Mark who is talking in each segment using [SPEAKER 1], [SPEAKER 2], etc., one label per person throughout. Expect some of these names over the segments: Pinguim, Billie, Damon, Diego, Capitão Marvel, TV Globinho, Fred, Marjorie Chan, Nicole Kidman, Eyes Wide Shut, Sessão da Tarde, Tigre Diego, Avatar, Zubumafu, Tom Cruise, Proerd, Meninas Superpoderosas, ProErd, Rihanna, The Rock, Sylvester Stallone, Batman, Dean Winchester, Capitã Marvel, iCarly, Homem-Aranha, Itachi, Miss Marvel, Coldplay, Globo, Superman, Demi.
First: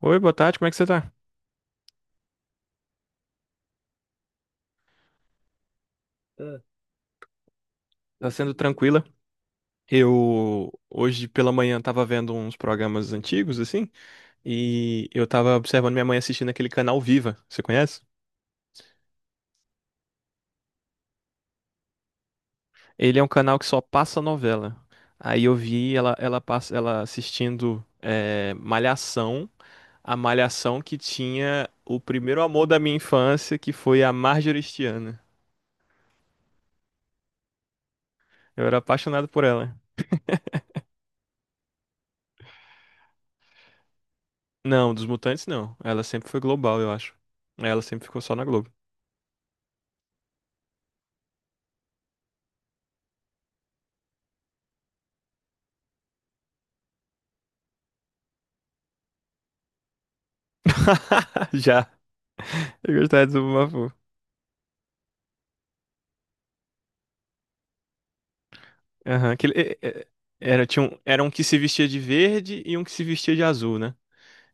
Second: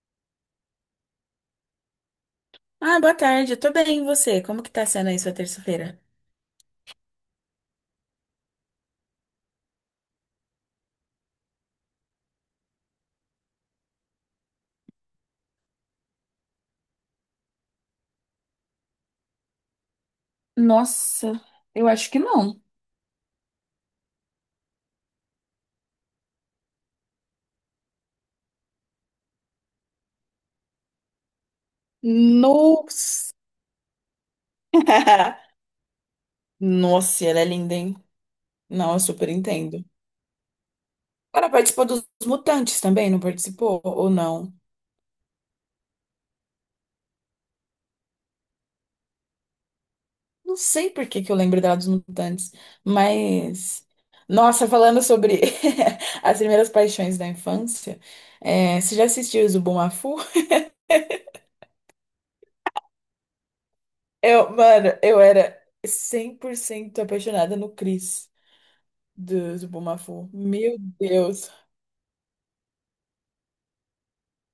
[SPEAKER 1] Oi, boa tarde, como é que você tá?
[SPEAKER 2] Ah, boa tarde, eu tô bem, e você? Como que tá sendo aí sua terça-feira?
[SPEAKER 1] Ah, tá sendo tranquila? Eu hoje pela manhã tava vendo uns programas antigos, assim, e eu tava observando minha mãe assistindo aquele canal Viva, você conhece?
[SPEAKER 2] Nossa, eu acho que não.
[SPEAKER 1] Ele é um canal que só passa novela. Aí eu vi passa, ela assistindo Malhação, a Malhação que tinha o primeiro amor da minha
[SPEAKER 2] Nossa!
[SPEAKER 1] infância, que foi a Marjorie Stiana.
[SPEAKER 2] Nossa, ela é linda, hein?
[SPEAKER 1] Eu era
[SPEAKER 2] Não, eu
[SPEAKER 1] apaixonado
[SPEAKER 2] super
[SPEAKER 1] por ela.
[SPEAKER 2] entendo. Ela participou dos Mutantes também, não participou? Ou não?
[SPEAKER 1] Não, dos Mutantes não. Ela sempre foi global, eu acho. Ela sempre ficou só na Globo.
[SPEAKER 2] Não sei por que que eu lembro dela dos Mutantes, mas. Nossa, falando sobre as primeiras paixões da infância, é, você já assistiu o Zubumafu?
[SPEAKER 1] Já. Eu gostava de Zubumafu.
[SPEAKER 2] Eu, mano, eu era 100% apaixonada no Chris.
[SPEAKER 1] Aham.
[SPEAKER 2] Deus, o
[SPEAKER 1] É- é-
[SPEAKER 2] Bumafu.
[SPEAKER 1] Era,
[SPEAKER 2] Meu
[SPEAKER 1] tinha um, era um que
[SPEAKER 2] Deus.
[SPEAKER 1] se vestia de verde e um que se vestia de azul, né?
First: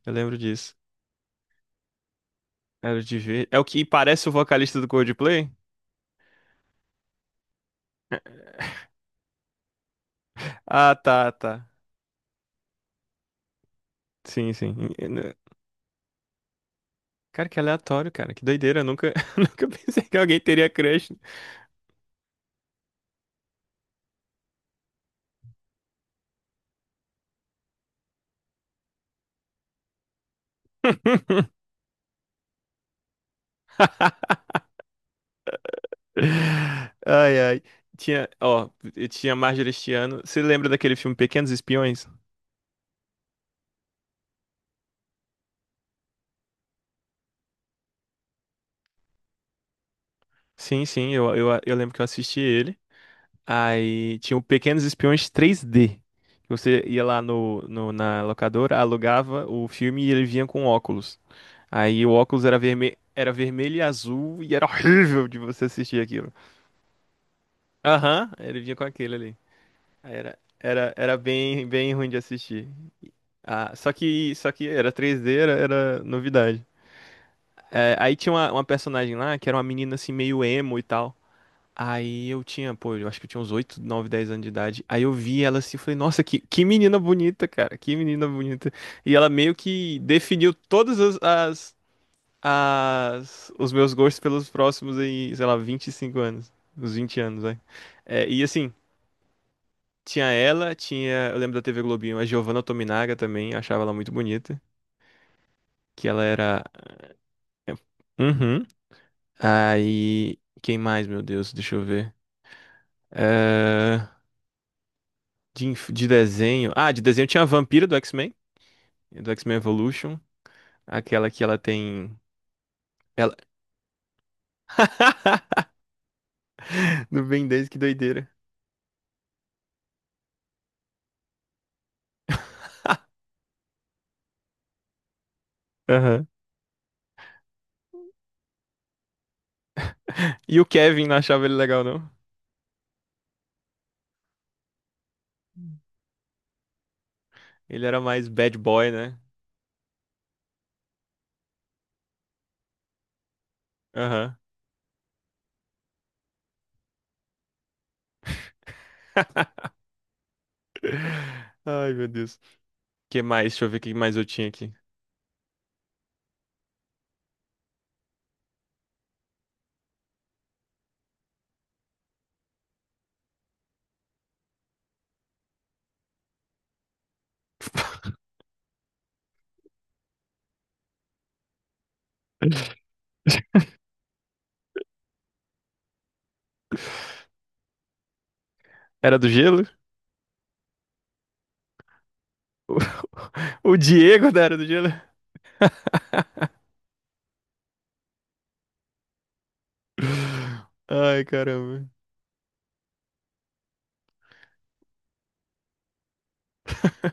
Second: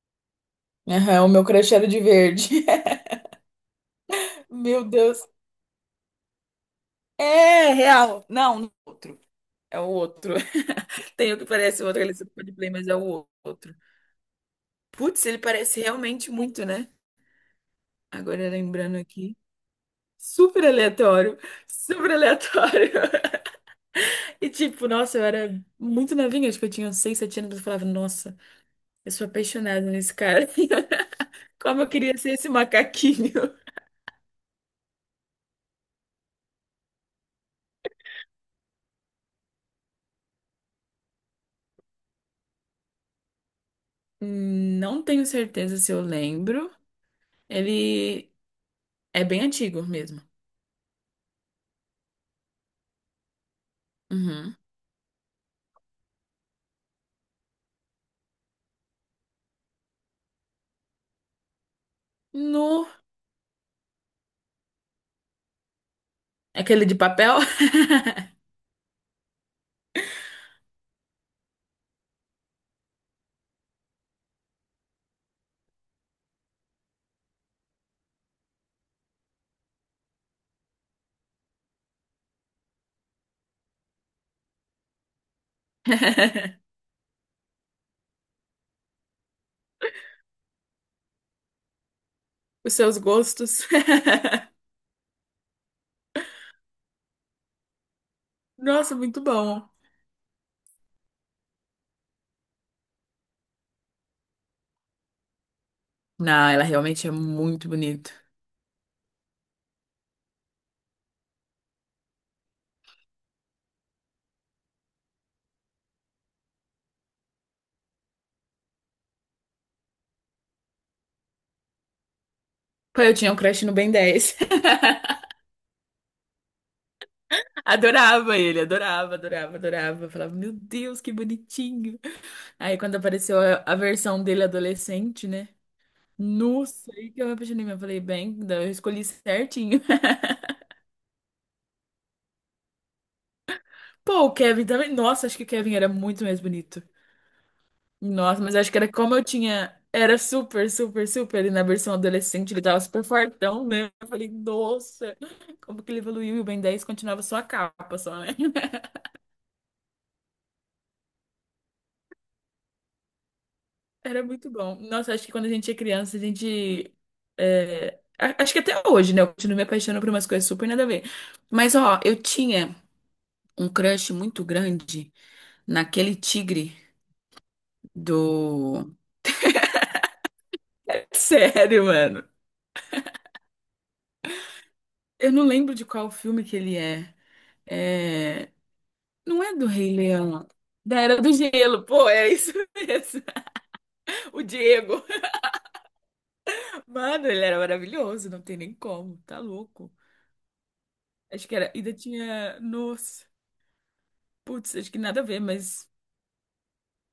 [SPEAKER 1] Eu lembro disso.
[SPEAKER 2] Aham, o meu crush era de verde.
[SPEAKER 1] Era o de verde. É o que parece o vocalista
[SPEAKER 2] Meu
[SPEAKER 1] do
[SPEAKER 2] Deus.
[SPEAKER 1] Coldplay?
[SPEAKER 2] É real. Não, não é outro. É o outro.
[SPEAKER 1] Ah, tá,
[SPEAKER 2] Tem o que
[SPEAKER 1] tá.
[SPEAKER 2] parece o outro, ele é de play, mas é o outro.
[SPEAKER 1] Sim, sim.
[SPEAKER 2] Putz, ele parece realmente muito, né?
[SPEAKER 1] Cara, que aleatório, cara. Que
[SPEAKER 2] Agora
[SPEAKER 1] doideira. Eu
[SPEAKER 2] lembrando
[SPEAKER 1] nunca,
[SPEAKER 2] aqui.
[SPEAKER 1] nunca pensei que alguém
[SPEAKER 2] Super
[SPEAKER 1] teria crush.
[SPEAKER 2] aleatório. Super aleatório. E tipo, nossa, eu era muito novinha, acho que eu tinha uns 6, 7 anos, eu falava, nossa, eu sou apaixonada nesse cara. Como eu queria ser esse macaquinho.
[SPEAKER 1] Ai, ai. Tinha, ó, eu tinha Marjorie Este Ano. Você lembra daquele filme Pequenos Espiões?
[SPEAKER 2] Não tenho certeza se eu lembro. Ele é bem antigo mesmo.
[SPEAKER 1] Sim, sim, eu lembro que eu assisti ele. Aí tinham
[SPEAKER 2] Uhum.
[SPEAKER 1] pequenos espiões 3D. Que você ia lá na locadora, alugava o filme e ele vinha com óculos. Aí o óculos era
[SPEAKER 2] No.
[SPEAKER 1] vermelho e azul e era horrível de você assistir aquilo.
[SPEAKER 2] Aquele de papel?
[SPEAKER 1] Aham, ele vinha com aquele ali. Aí era bem ruim de assistir. Ah, só que era 3D, era novidade. É, aí tinha uma personagem lá que era uma menina assim meio emo e tal. Aí eu tinha, pô, eu acho que eu tinha uns 8, 9, 10 anos de idade. Aí eu vi ela assim, eu falei, nossa, que menina bonita, cara, que menina bonita. E ela meio que definiu todas as, as,
[SPEAKER 2] Os seus
[SPEAKER 1] as-
[SPEAKER 2] gostos.
[SPEAKER 1] os meus gostos pelos próximos aí, sei lá, 25 anos, uns 20 anos, vai. É, e assim,
[SPEAKER 2] Nossa, muito bom.
[SPEAKER 1] eu lembro da TV Globinho, a Giovanna Tominaga também, eu achava ela muito bonita, que ela
[SPEAKER 2] Não, ela
[SPEAKER 1] era...
[SPEAKER 2] realmente é muito
[SPEAKER 1] é,
[SPEAKER 2] bonita.
[SPEAKER 1] uhum. Aí, quem mais, meu Deus, deixa eu ver. eh, de desenho. Ah, de desenho tinha a Vampira do X-Men Evolution. Aquela que ela tem.
[SPEAKER 2] Pô, eu tinha
[SPEAKER 1] Ela...
[SPEAKER 2] um crush no Ben 10.
[SPEAKER 1] Do Ben 10, que doideira.
[SPEAKER 2] Adorava ele, adorava, adorava, adorava. Falava, meu Deus, que bonitinho. Aí quando apareceu a versão dele adolescente, né?
[SPEAKER 1] Aham.
[SPEAKER 2] Nossa, aí que eu me apaixonei mesmo. Eu falei, bem, eu escolhi certinho.
[SPEAKER 1] E o Kevin não achava ele legal, não?
[SPEAKER 2] Pô, o Kevin também. Nossa, acho que o Kevin era muito mais bonito.
[SPEAKER 1] Ele era mais
[SPEAKER 2] Nossa, mas
[SPEAKER 1] bad
[SPEAKER 2] acho que
[SPEAKER 1] boy,
[SPEAKER 2] era como
[SPEAKER 1] né?
[SPEAKER 2] eu tinha. Era super, super, super. E na versão adolescente ele tava super fortão, né? Eu falei,
[SPEAKER 1] Aham.
[SPEAKER 2] nossa, como que ele evoluiu? E o Ben 10 continuava só a capa, só, né?
[SPEAKER 1] Ai, meu Deus. Que mais? Deixa eu ver o que mais
[SPEAKER 2] Era
[SPEAKER 1] eu tinha
[SPEAKER 2] muito
[SPEAKER 1] aqui.
[SPEAKER 2] bom. Nossa, acho que quando a gente é criança, a gente. Acho que até hoje, né? Eu continuo me apaixonando por umas coisas super nada a ver. Mas, ó, eu tinha um crush muito grande naquele tigre do. Sério, mano. Eu não lembro de qual filme que ele é. É,
[SPEAKER 1] Era do
[SPEAKER 2] não é
[SPEAKER 1] gelo?
[SPEAKER 2] do Rei Leão. Da Era do Gelo. Pô, é isso mesmo.
[SPEAKER 1] O Diego da
[SPEAKER 2] O
[SPEAKER 1] Era do Gelo?
[SPEAKER 2] Diego. Mano, ele era maravilhoso. Não tem nem como. Tá louco.
[SPEAKER 1] Ai,
[SPEAKER 2] Acho que era.
[SPEAKER 1] caramba.
[SPEAKER 2] Ainda tinha. Nossa. Putz, acho que nada a ver, mas.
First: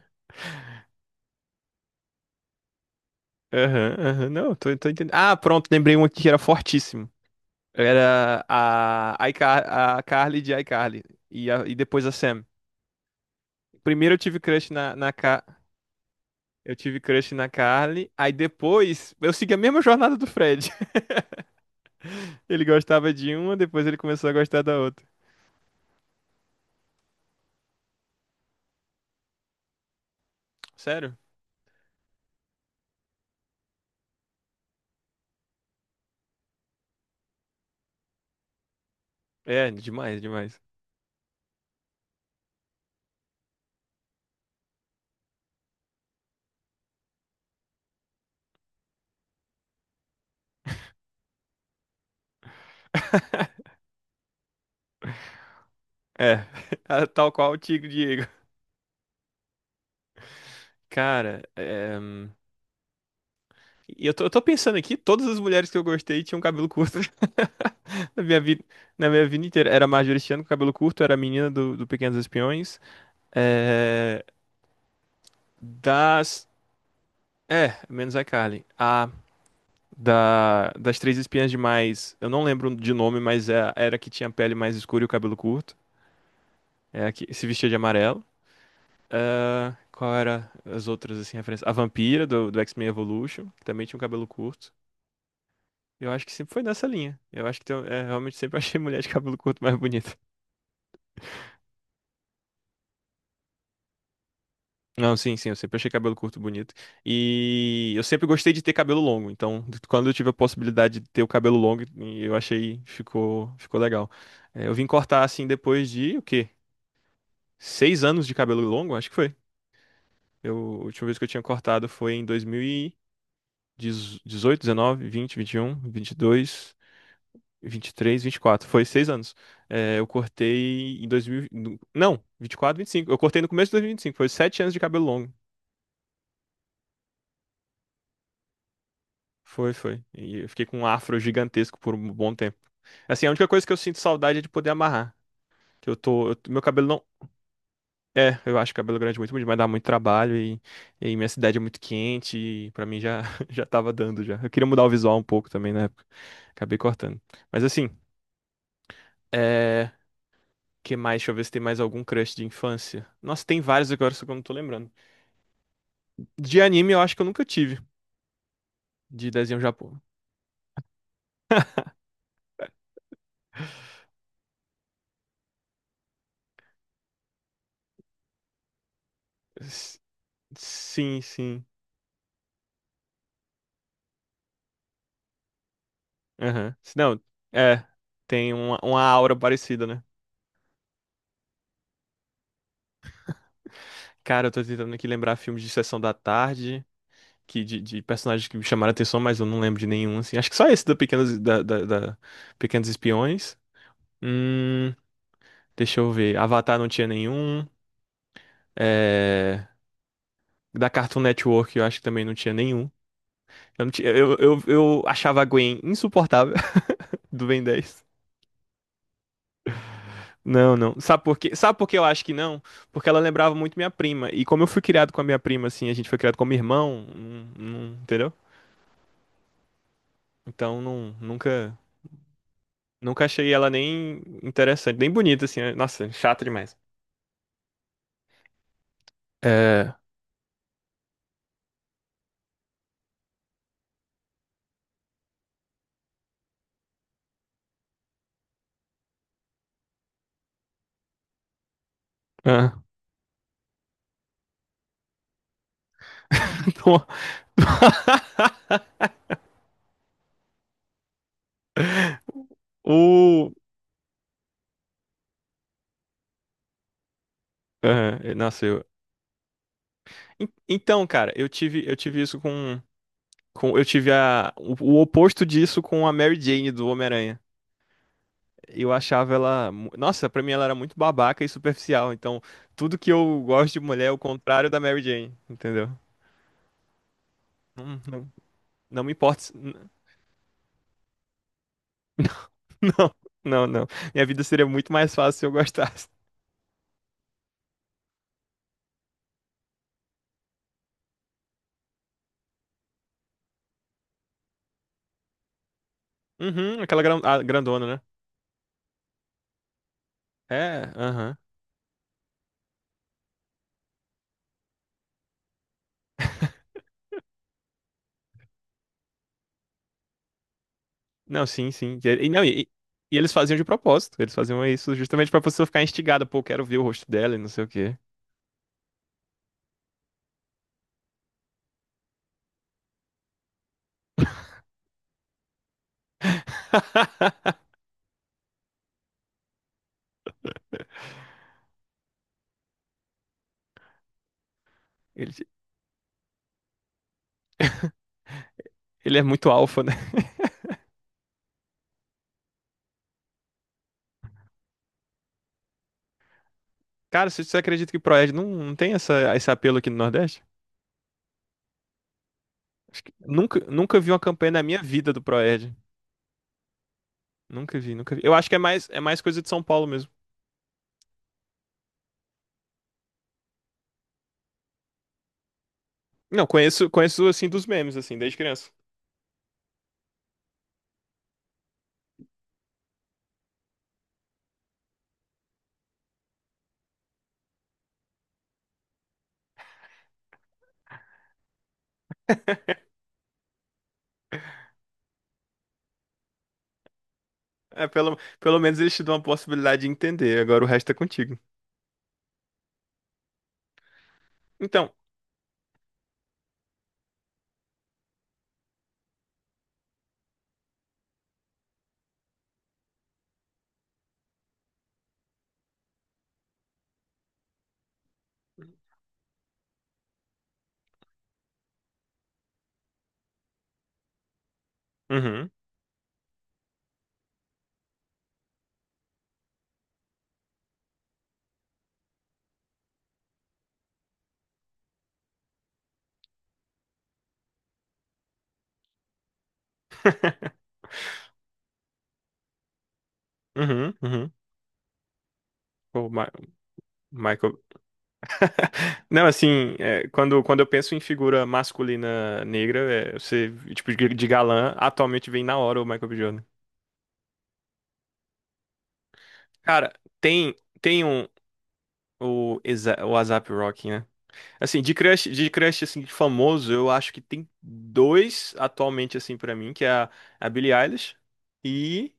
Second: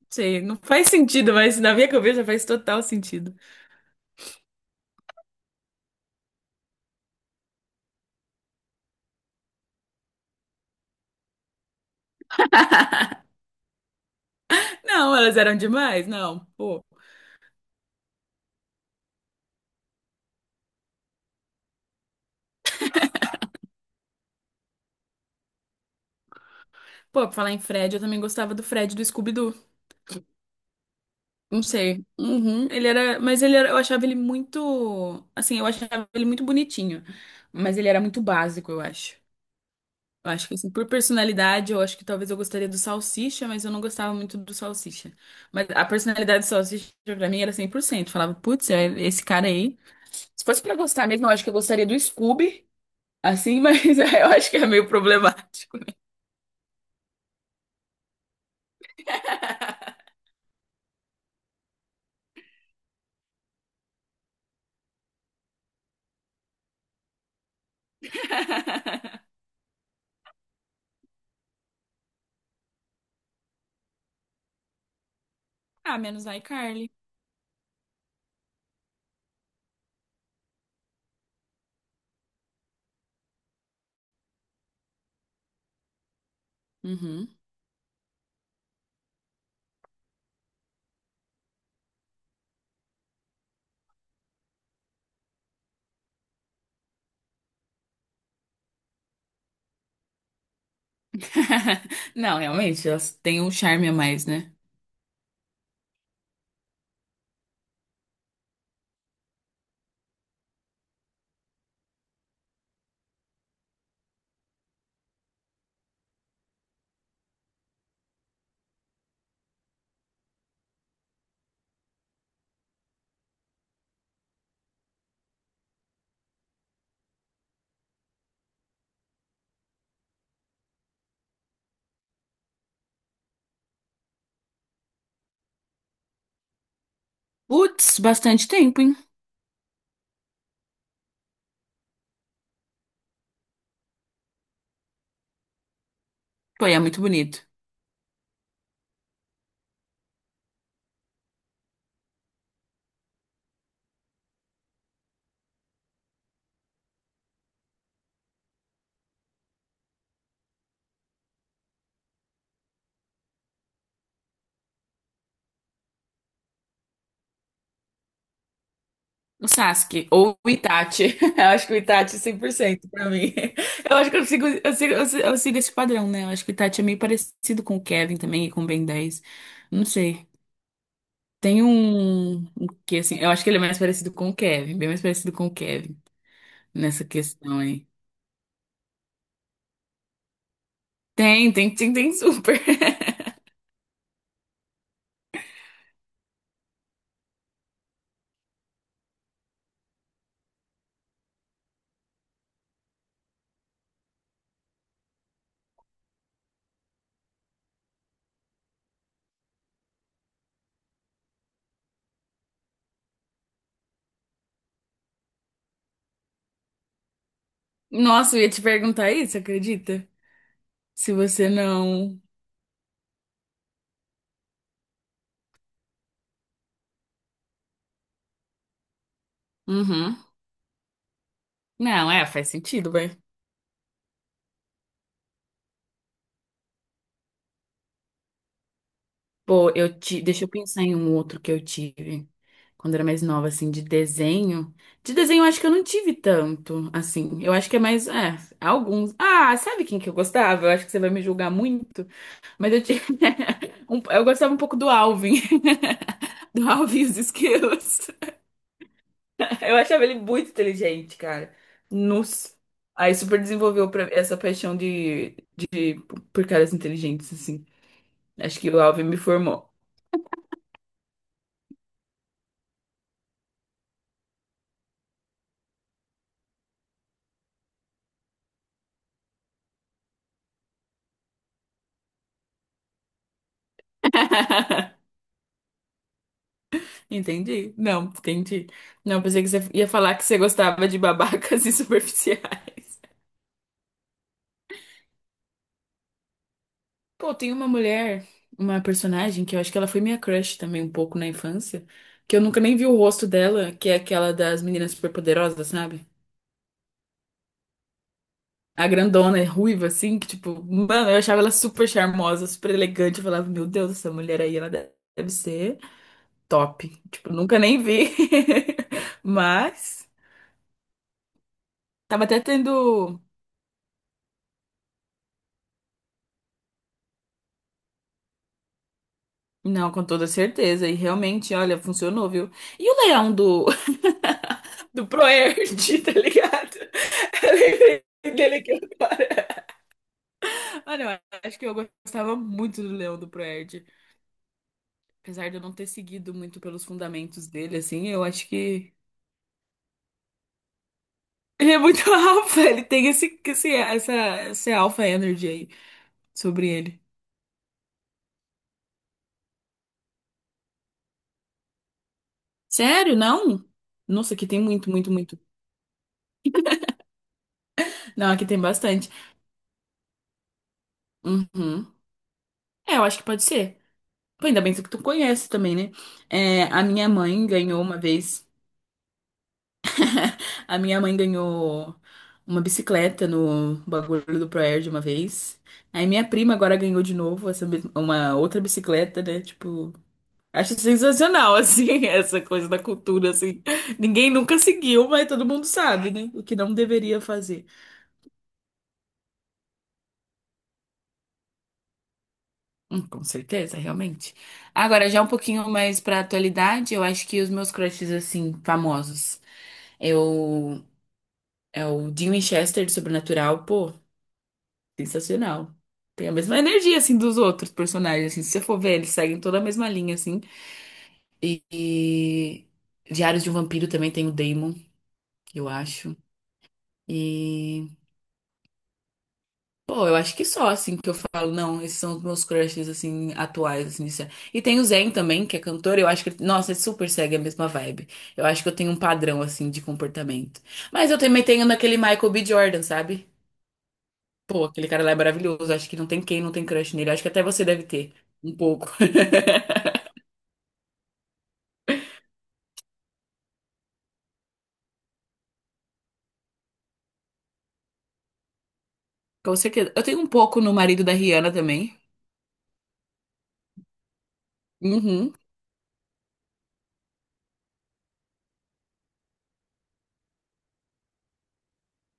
[SPEAKER 2] Sei, não faz sentido, mas na minha cabeça faz total sentido.
[SPEAKER 1] Aham, aham. Não, tô entendendo. Ah, pronto, lembrei um aqui que era fortíssimo. Era a Carly de iCarly. E, e depois a Sam. Primeiro eu tive crush
[SPEAKER 2] Não, elas eram demais? Não,
[SPEAKER 1] Eu
[SPEAKER 2] pô.
[SPEAKER 1] tive crush na Carly. Aí depois eu segui a mesma jornada do Fred. Ele gostava de uma, depois ele começou a gostar da outra.
[SPEAKER 2] Pô, pra falar em Fred, eu também gostava do Fred do Scooby-Doo.
[SPEAKER 1] Sério?
[SPEAKER 2] Não sei. Uhum, ele era. Mas ele era. Eu achava ele muito. Assim, eu achava ele muito bonitinho. Mas ele era muito básico, eu acho.
[SPEAKER 1] É, demais,
[SPEAKER 2] Eu acho que
[SPEAKER 1] demais.
[SPEAKER 2] assim, por personalidade, eu acho que talvez eu gostaria do salsicha, mas eu não gostava muito do salsicha. Mas a personalidade do salsicha pra mim era 100%. Falava, putz, é esse cara aí. Se fosse pra gostar mesmo, eu acho que eu gostaria do Scooby, assim, mas eu acho que é meio problemático.
[SPEAKER 1] É, tal qual o Tigre Diego. Cara, é... e eu tô pensando aqui, todas as mulheres que eu gostei tinham cabelo curto. Na minha vida, na minha vida inteira. Era a Marjorie Chan com cabelo curto, era a menina do Pequenos Espiões. É,
[SPEAKER 2] Ah, menos
[SPEAKER 1] das.
[SPEAKER 2] iCarly.
[SPEAKER 1] É, menos a Carly. Das três espiãs demais. Eu não lembro de nome, mas era a que tinha a pele mais escura e o cabelo curto. É a
[SPEAKER 2] Uhum.
[SPEAKER 1] que se vestia de amarelo. É, qual era as outras, assim, referências? A vampira do X-Men Evolution, que também tinha um cabelo curto. Eu acho que sempre foi nessa linha. Eu acho que é, realmente sempre achei mulher de cabelo curto mais bonita.
[SPEAKER 2] Não, realmente, elas têm um charme a mais, né?
[SPEAKER 1] Não, sim, sim, eu sempre achei cabelo curto bonito. E eu sempre gostei de ter cabelo longo, então quando eu tive a possibilidade de ter o cabelo longo, eu achei ficou legal. É, eu vim cortar assim depois de o quê? 6 anos de cabelo longo, acho que foi. Eu, a última vez que eu tinha cortado foi em dois mil e dezoito, 2019, vinte, vinte um, vinte e dois, vinte e três, vinte e quatro. Foi 6 anos. É, eu cortei em 2000, não, 24, 25. Eu cortei no começo de dois mil vinte e cinco. Foi 7 anos de cabelo longo.
[SPEAKER 2] Putz, bastante tempo, hein?
[SPEAKER 1] Foi, foi. E eu fiquei com um afro gigantesco por um bom tempo. Assim, a única coisa que eu sinto saudade é de poder amarrar. Que meu
[SPEAKER 2] Pô, e é
[SPEAKER 1] cabelo
[SPEAKER 2] muito
[SPEAKER 1] não.
[SPEAKER 2] bonito.
[SPEAKER 1] É, eu acho cabelo grande muito bonito, mas dá muito trabalho e minha cidade é muito quente e pra mim já, já tava dando já. Eu queria mudar o visual um pouco também na época. Acabei cortando. Mas assim, é. Que mais? Deixa eu ver se tem mais algum crush de infância. Nossa, tem vários agora, só que eu não tô lembrando. De anime eu acho que eu nunca tive. De
[SPEAKER 2] O
[SPEAKER 1] desenho japonês.
[SPEAKER 2] Sasuke ou o Itachi. Eu acho que o Itachi é 100%, pra mim. Eu acho que eu sigo esse padrão, né? Eu acho que o Itachi é meio parecido com o Kevin também e com o Ben 10. Não sei.
[SPEAKER 1] Sim,
[SPEAKER 2] Tem
[SPEAKER 1] sim.
[SPEAKER 2] um que assim, eu acho que ele é mais parecido com o Kevin, bem mais parecido com o Kevin
[SPEAKER 1] Aham. Se
[SPEAKER 2] nessa
[SPEAKER 1] não,
[SPEAKER 2] questão
[SPEAKER 1] é.
[SPEAKER 2] aí.
[SPEAKER 1] Tem uma aura parecida, né?
[SPEAKER 2] Tem super.
[SPEAKER 1] Cara, eu tô tentando aqui lembrar filmes de Sessão da Tarde, que de personagens que me chamaram a atenção, mas eu não lembro de nenhum, assim. Acho que só esse do Pequenos, da Pequenos Espiões. Hum, deixa eu ver. Avatar não tinha nenhum. É, da Cartoon Network eu acho que também não tinha nenhum. Eu, não tinha- eu achava a Gwen insuportável do Ben dez.
[SPEAKER 2] Nossa, eu ia te perguntar isso, acredita?
[SPEAKER 1] Não, não.
[SPEAKER 2] Se
[SPEAKER 1] Sabe por
[SPEAKER 2] você
[SPEAKER 1] quê? Sabe por que eu
[SPEAKER 2] não.
[SPEAKER 1] acho que não? Porque ela lembrava muito minha prima. E como eu fui criado com a minha prima, assim, a gente foi criado como irmão, entendeu?
[SPEAKER 2] Uhum.
[SPEAKER 1] Então, não,
[SPEAKER 2] Não, é, faz sentido.
[SPEAKER 1] nunca achei ela nem interessante, nem bonita, assim. Né? Nossa, chata demais.
[SPEAKER 2] Pô,
[SPEAKER 1] É.
[SPEAKER 2] deixa eu pensar em um outro que eu tive quando era mais nova, assim, de desenho. De desenho, eu acho que eu não tive tanto, assim. Eu acho que é mais, é, alguns. Ah, sabe quem que eu gostava? Eu acho que você vai me julgar muito, mas
[SPEAKER 1] ah,
[SPEAKER 2] eu tive eu gostava um pouco do Alvin. Do Alvin e os Esquilos. Eu achava ele muito inteligente, cara. Nossa. Aí super
[SPEAKER 1] O.
[SPEAKER 2] desenvolveu essa paixão de por caras inteligentes, assim.
[SPEAKER 1] é,
[SPEAKER 2] Acho
[SPEAKER 1] nossa,
[SPEAKER 2] que o
[SPEAKER 1] eu.
[SPEAKER 2] Alvin me formou.
[SPEAKER 1] Então, cara, eu tive isso com. Eu tive o oposto disso com a Mary Jane do Homem-Aranha. Eu achava ela. Nossa, pra mim ela era muito babaca e superficial. Então, tudo que eu gosto de mulher é o contrário da Mary Jane, entendeu?
[SPEAKER 2] Entendi.
[SPEAKER 1] Não,
[SPEAKER 2] Não,
[SPEAKER 1] não,
[SPEAKER 2] entendi.
[SPEAKER 1] não me
[SPEAKER 2] Não,
[SPEAKER 1] importa.
[SPEAKER 2] pensei que você ia falar que você gostava de babacas e superficiais.
[SPEAKER 1] Não, não, não. Minha vida seria muito mais fácil se eu gostasse.
[SPEAKER 2] Pô, tem uma mulher, uma personagem que eu acho que ela foi minha crush também um pouco na infância, que eu nunca nem vi o rosto dela, que é aquela das meninas superpoderosas, sabe?
[SPEAKER 1] Uhum, a grandona, né?
[SPEAKER 2] A grandona, é ruiva, assim, que tipo,
[SPEAKER 1] É,
[SPEAKER 2] mano, eu
[SPEAKER 1] aham.
[SPEAKER 2] achava ela super charmosa, super elegante. Eu falava, meu Deus, essa mulher aí, ela deve ser top. Tipo, nunca nem vi. Mas,
[SPEAKER 1] Não, sim, sim.
[SPEAKER 2] tava
[SPEAKER 1] E
[SPEAKER 2] até
[SPEAKER 1] não, e
[SPEAKER 2] tendo.
[SPEAKER 1] eles faziam de propósito. Eles faziam isso justamente pra pessoa ficar instigada. Pô, quero ver o rosto dela e não sei o quê.
[SPEAKER 2] Não, com toda certeza. E realmente, olha, funcionou, viu? E o leão do, do ProErd, tá ligado? Eu lembrei dele aqui agora. Olha, eu acho que eu gostava muito do leão do ProErd.
[SPEAKER 1] Ele,
[SPEAKER 2] Apesar de eu não ter seguido muito pelos fundamentos dele, assim, eu acho que
[SPEAKER 1] ele é muito alfa, né?
[SPEAKER 2] ele é muito alfa. Ele tem esse alfa energy aí sobre ele.
[SPEAKER 1] Cara, você acredita que Proerd não tem essa, esse apelo aqui no Nordeste? Acho que
[SPEAKER 2] Sério?
[SPEAKER 1] nunca,
[SPEAKER 2] Não?
[SPEAKER 1] nunca vi uma
[SPEAKER 2] Nossa, aqui
[SPEAKER 1] campanha
[SPEAKER 2] tem
[SPEAKER 1] na minha
[SPEAKER 2] muito,
[SPEAKER 1] vida
[SPEAKER 2] muito,
[SPEAKER 1] do
[SPEAKER 2] muito.
[SPEAKER 1] Proerd. Nunca vi, nunca vi.
[SPEAKER 2] Não,
[SPEAKER 1] Eu
[SPEAKER 2] aqui
[SPEAKER 1] acho que
[SPEAKER 2] tem
[SPEAKER 1] é
[SPEAKER 2] bastante.
[SPEAKER 1] mais coisa de São Paulo mesmo.
[SPEAKER 2] Uhum. É, eu acho que pode ser. Pô, ainda bem que tu conhece também, né?
[SPEAKER 1] Não,
[SPEAKER 2] É, a
[SPEAKER 1] conheço,
[SPEAKER 2] minha
[SPEAKER 1] conheço
[SPEAKER 2] mãe
[SPEAKER 1] assim dos
[SPEAKER 2] ganhou
[SPEAKER 1] memes,
[SPEAKER 2] uma
[SPEAKER 1] assim, desde
[SPEAKER 2] vez.
[SPEAKER 1] criança.
[SPEAKER 2] A minha mãe ganhou uma bicicleta no bagulho do Proerd de uma vez. Aí minha prima agora ganhou de novo uma outra bicicleta, né? Tipo, acho sensacional, assim, essa coisa da cultura, assim. Ninguém nunca seguiu, mas todo mundo sabe, né? O que não deveria fazer.
[SPEAKER 1] É, pelo menos eles te dão a possibilidade de entender. Agora o resto é contigo.
[SPEAKER 2] Com certeza, realmente.
[SPEAKER 1] Então.
[SPEAKER 2] Agora, já um pouquinho mais pra atualidade, eu acho que os meus crushes, assim, famosos. Eu É o Dean Winchester de Sobrenatural, pô, sensacional. Tem a mesma energia, assim, dos outros personagens, assim, se você for ver, eles seguem toda a mesma linha, assim. E Diários de um Vampiro também tem o Damon,
[SPEAKER 1] Uhum.
[SPEAKER 2] eu acho. E, pô, eu acho que só, assim, que eu falo, não, esses são os meus crushes, assim, atuais, assim, isso é. E tem o Zayn também, que é cantor, eu acho que, nossa, ele super segue a mesma vibe. Eu acho que eu tenho um padrão, assim, de comportamento. Mas eu também tenho naquele Michael B. Jordan, sabe?
[SPEAKER 1] Uhum, uhum.
[SPEAKER 2] Pô, aquele cara lá é maravilhoso. Acho que não
[SPEAKER 1] O
[SPEAKER 2] tem
[SPEAKER 1] Ma-
[SPEAKER 2] quem não tem crush nele. Acho que até
[SPEAKER 1] Michael.
[SPEAKER 2] você deve ter. Um pouco.
[SPEAKER 1] Não, assim, é, quando eu penso em figura masculina negra, é, você, tipo, de galã, atualmente vem na hora o Michael B. Jordan.
[SPEAKER 2] Com
[SPEAKER 1] Cara,
[SPEAKER 2] certeza. Eu tenho um
[SPEAKER 1] tem,
[SPEAKER 2] pouco no
[SPEAKER 1] tem
[SPEAKER 2] marido da
[SPEAKER 1] um,
[SPEAKER 2] Rihanna também.
[SPEAKER 1] o ASAP Rocky. Assim,
[SPEAKER 2] Uhum.
[SPEAKER 1] de crush assim, de famoso, eu acho que tem 2 atualmente assim pra mim, a Billie Eilish e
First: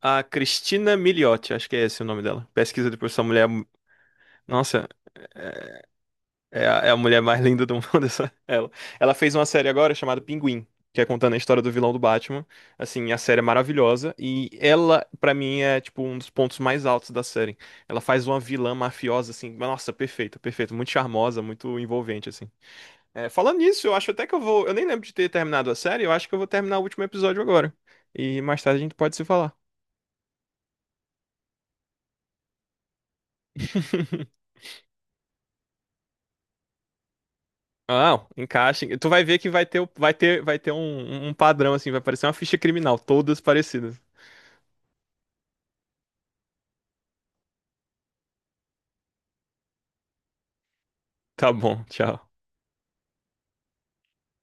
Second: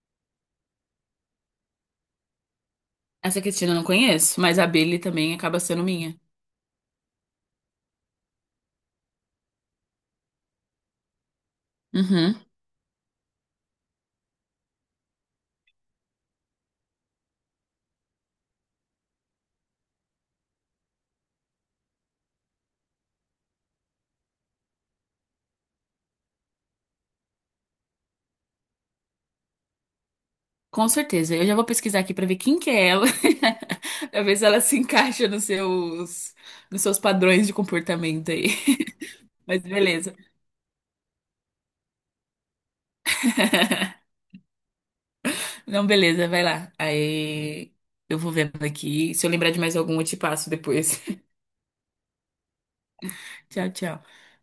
[SPEAKER 1] a Cristina Milioti, acho que é esse o nome dela. Pesquisa depois essa
[SPEAKER 2] Essa
[SPEAKER 1] mulher,
[SPEAKER 2] Cristina eu não conheço, mas a
[SPEAKER 1] nossa,
[SPEAKER 2] Billie também acaba sendo minha.
[SPEAKER 1] é a mulher mais linda do mundo essa ela. Ela fez uma série agora chamada Pinguim, que é contando a história do vilão do
[SPEAKER 2] Uhum.
[SPEAKER 1] Batman. Assim, a série é maravilhosa e ela pra mim é tipo um dos pontos mais altos da série. Ela faz uma vilã mafiosa assim, nossa, perfeita, perfeita, muito charmosa, muito envolvente assim. É, falando nisso, eu acho até que eu vou. Eu nem lembro de ter terminado a série, eu acho que eu vou terminar o último episódio agora. E mais tarde a gente pode se falar.
[SPEAKER 2] Com certeza. Eu já vou pesquisar aqui pra ver quem que é ela. Pra ver se ela se encaixa nos seus padrões de
[SPEAKER 1] Não,
[SPEAKER 2] comportamento aí.
[SPEAKER 1] encaixe. Tu vai ver que
[SPEAKER 2] Mas
[SPEAKER 1] vai ter,
[SPEAKER 2] beleza.
[SPEAKER 1] vai ter um, um padrão, assim, vai parecer uma ficha criminal, todas parecidas.
[SPEAKER 2] Não, beleza, vai lá. Aí eu vou vendo aqui. Se eu lembrar de mais algum, eu te passo depois.
[SPEAKER 1] Tá bom, tchau.
[SPEAKER 2] Tchau, tchau.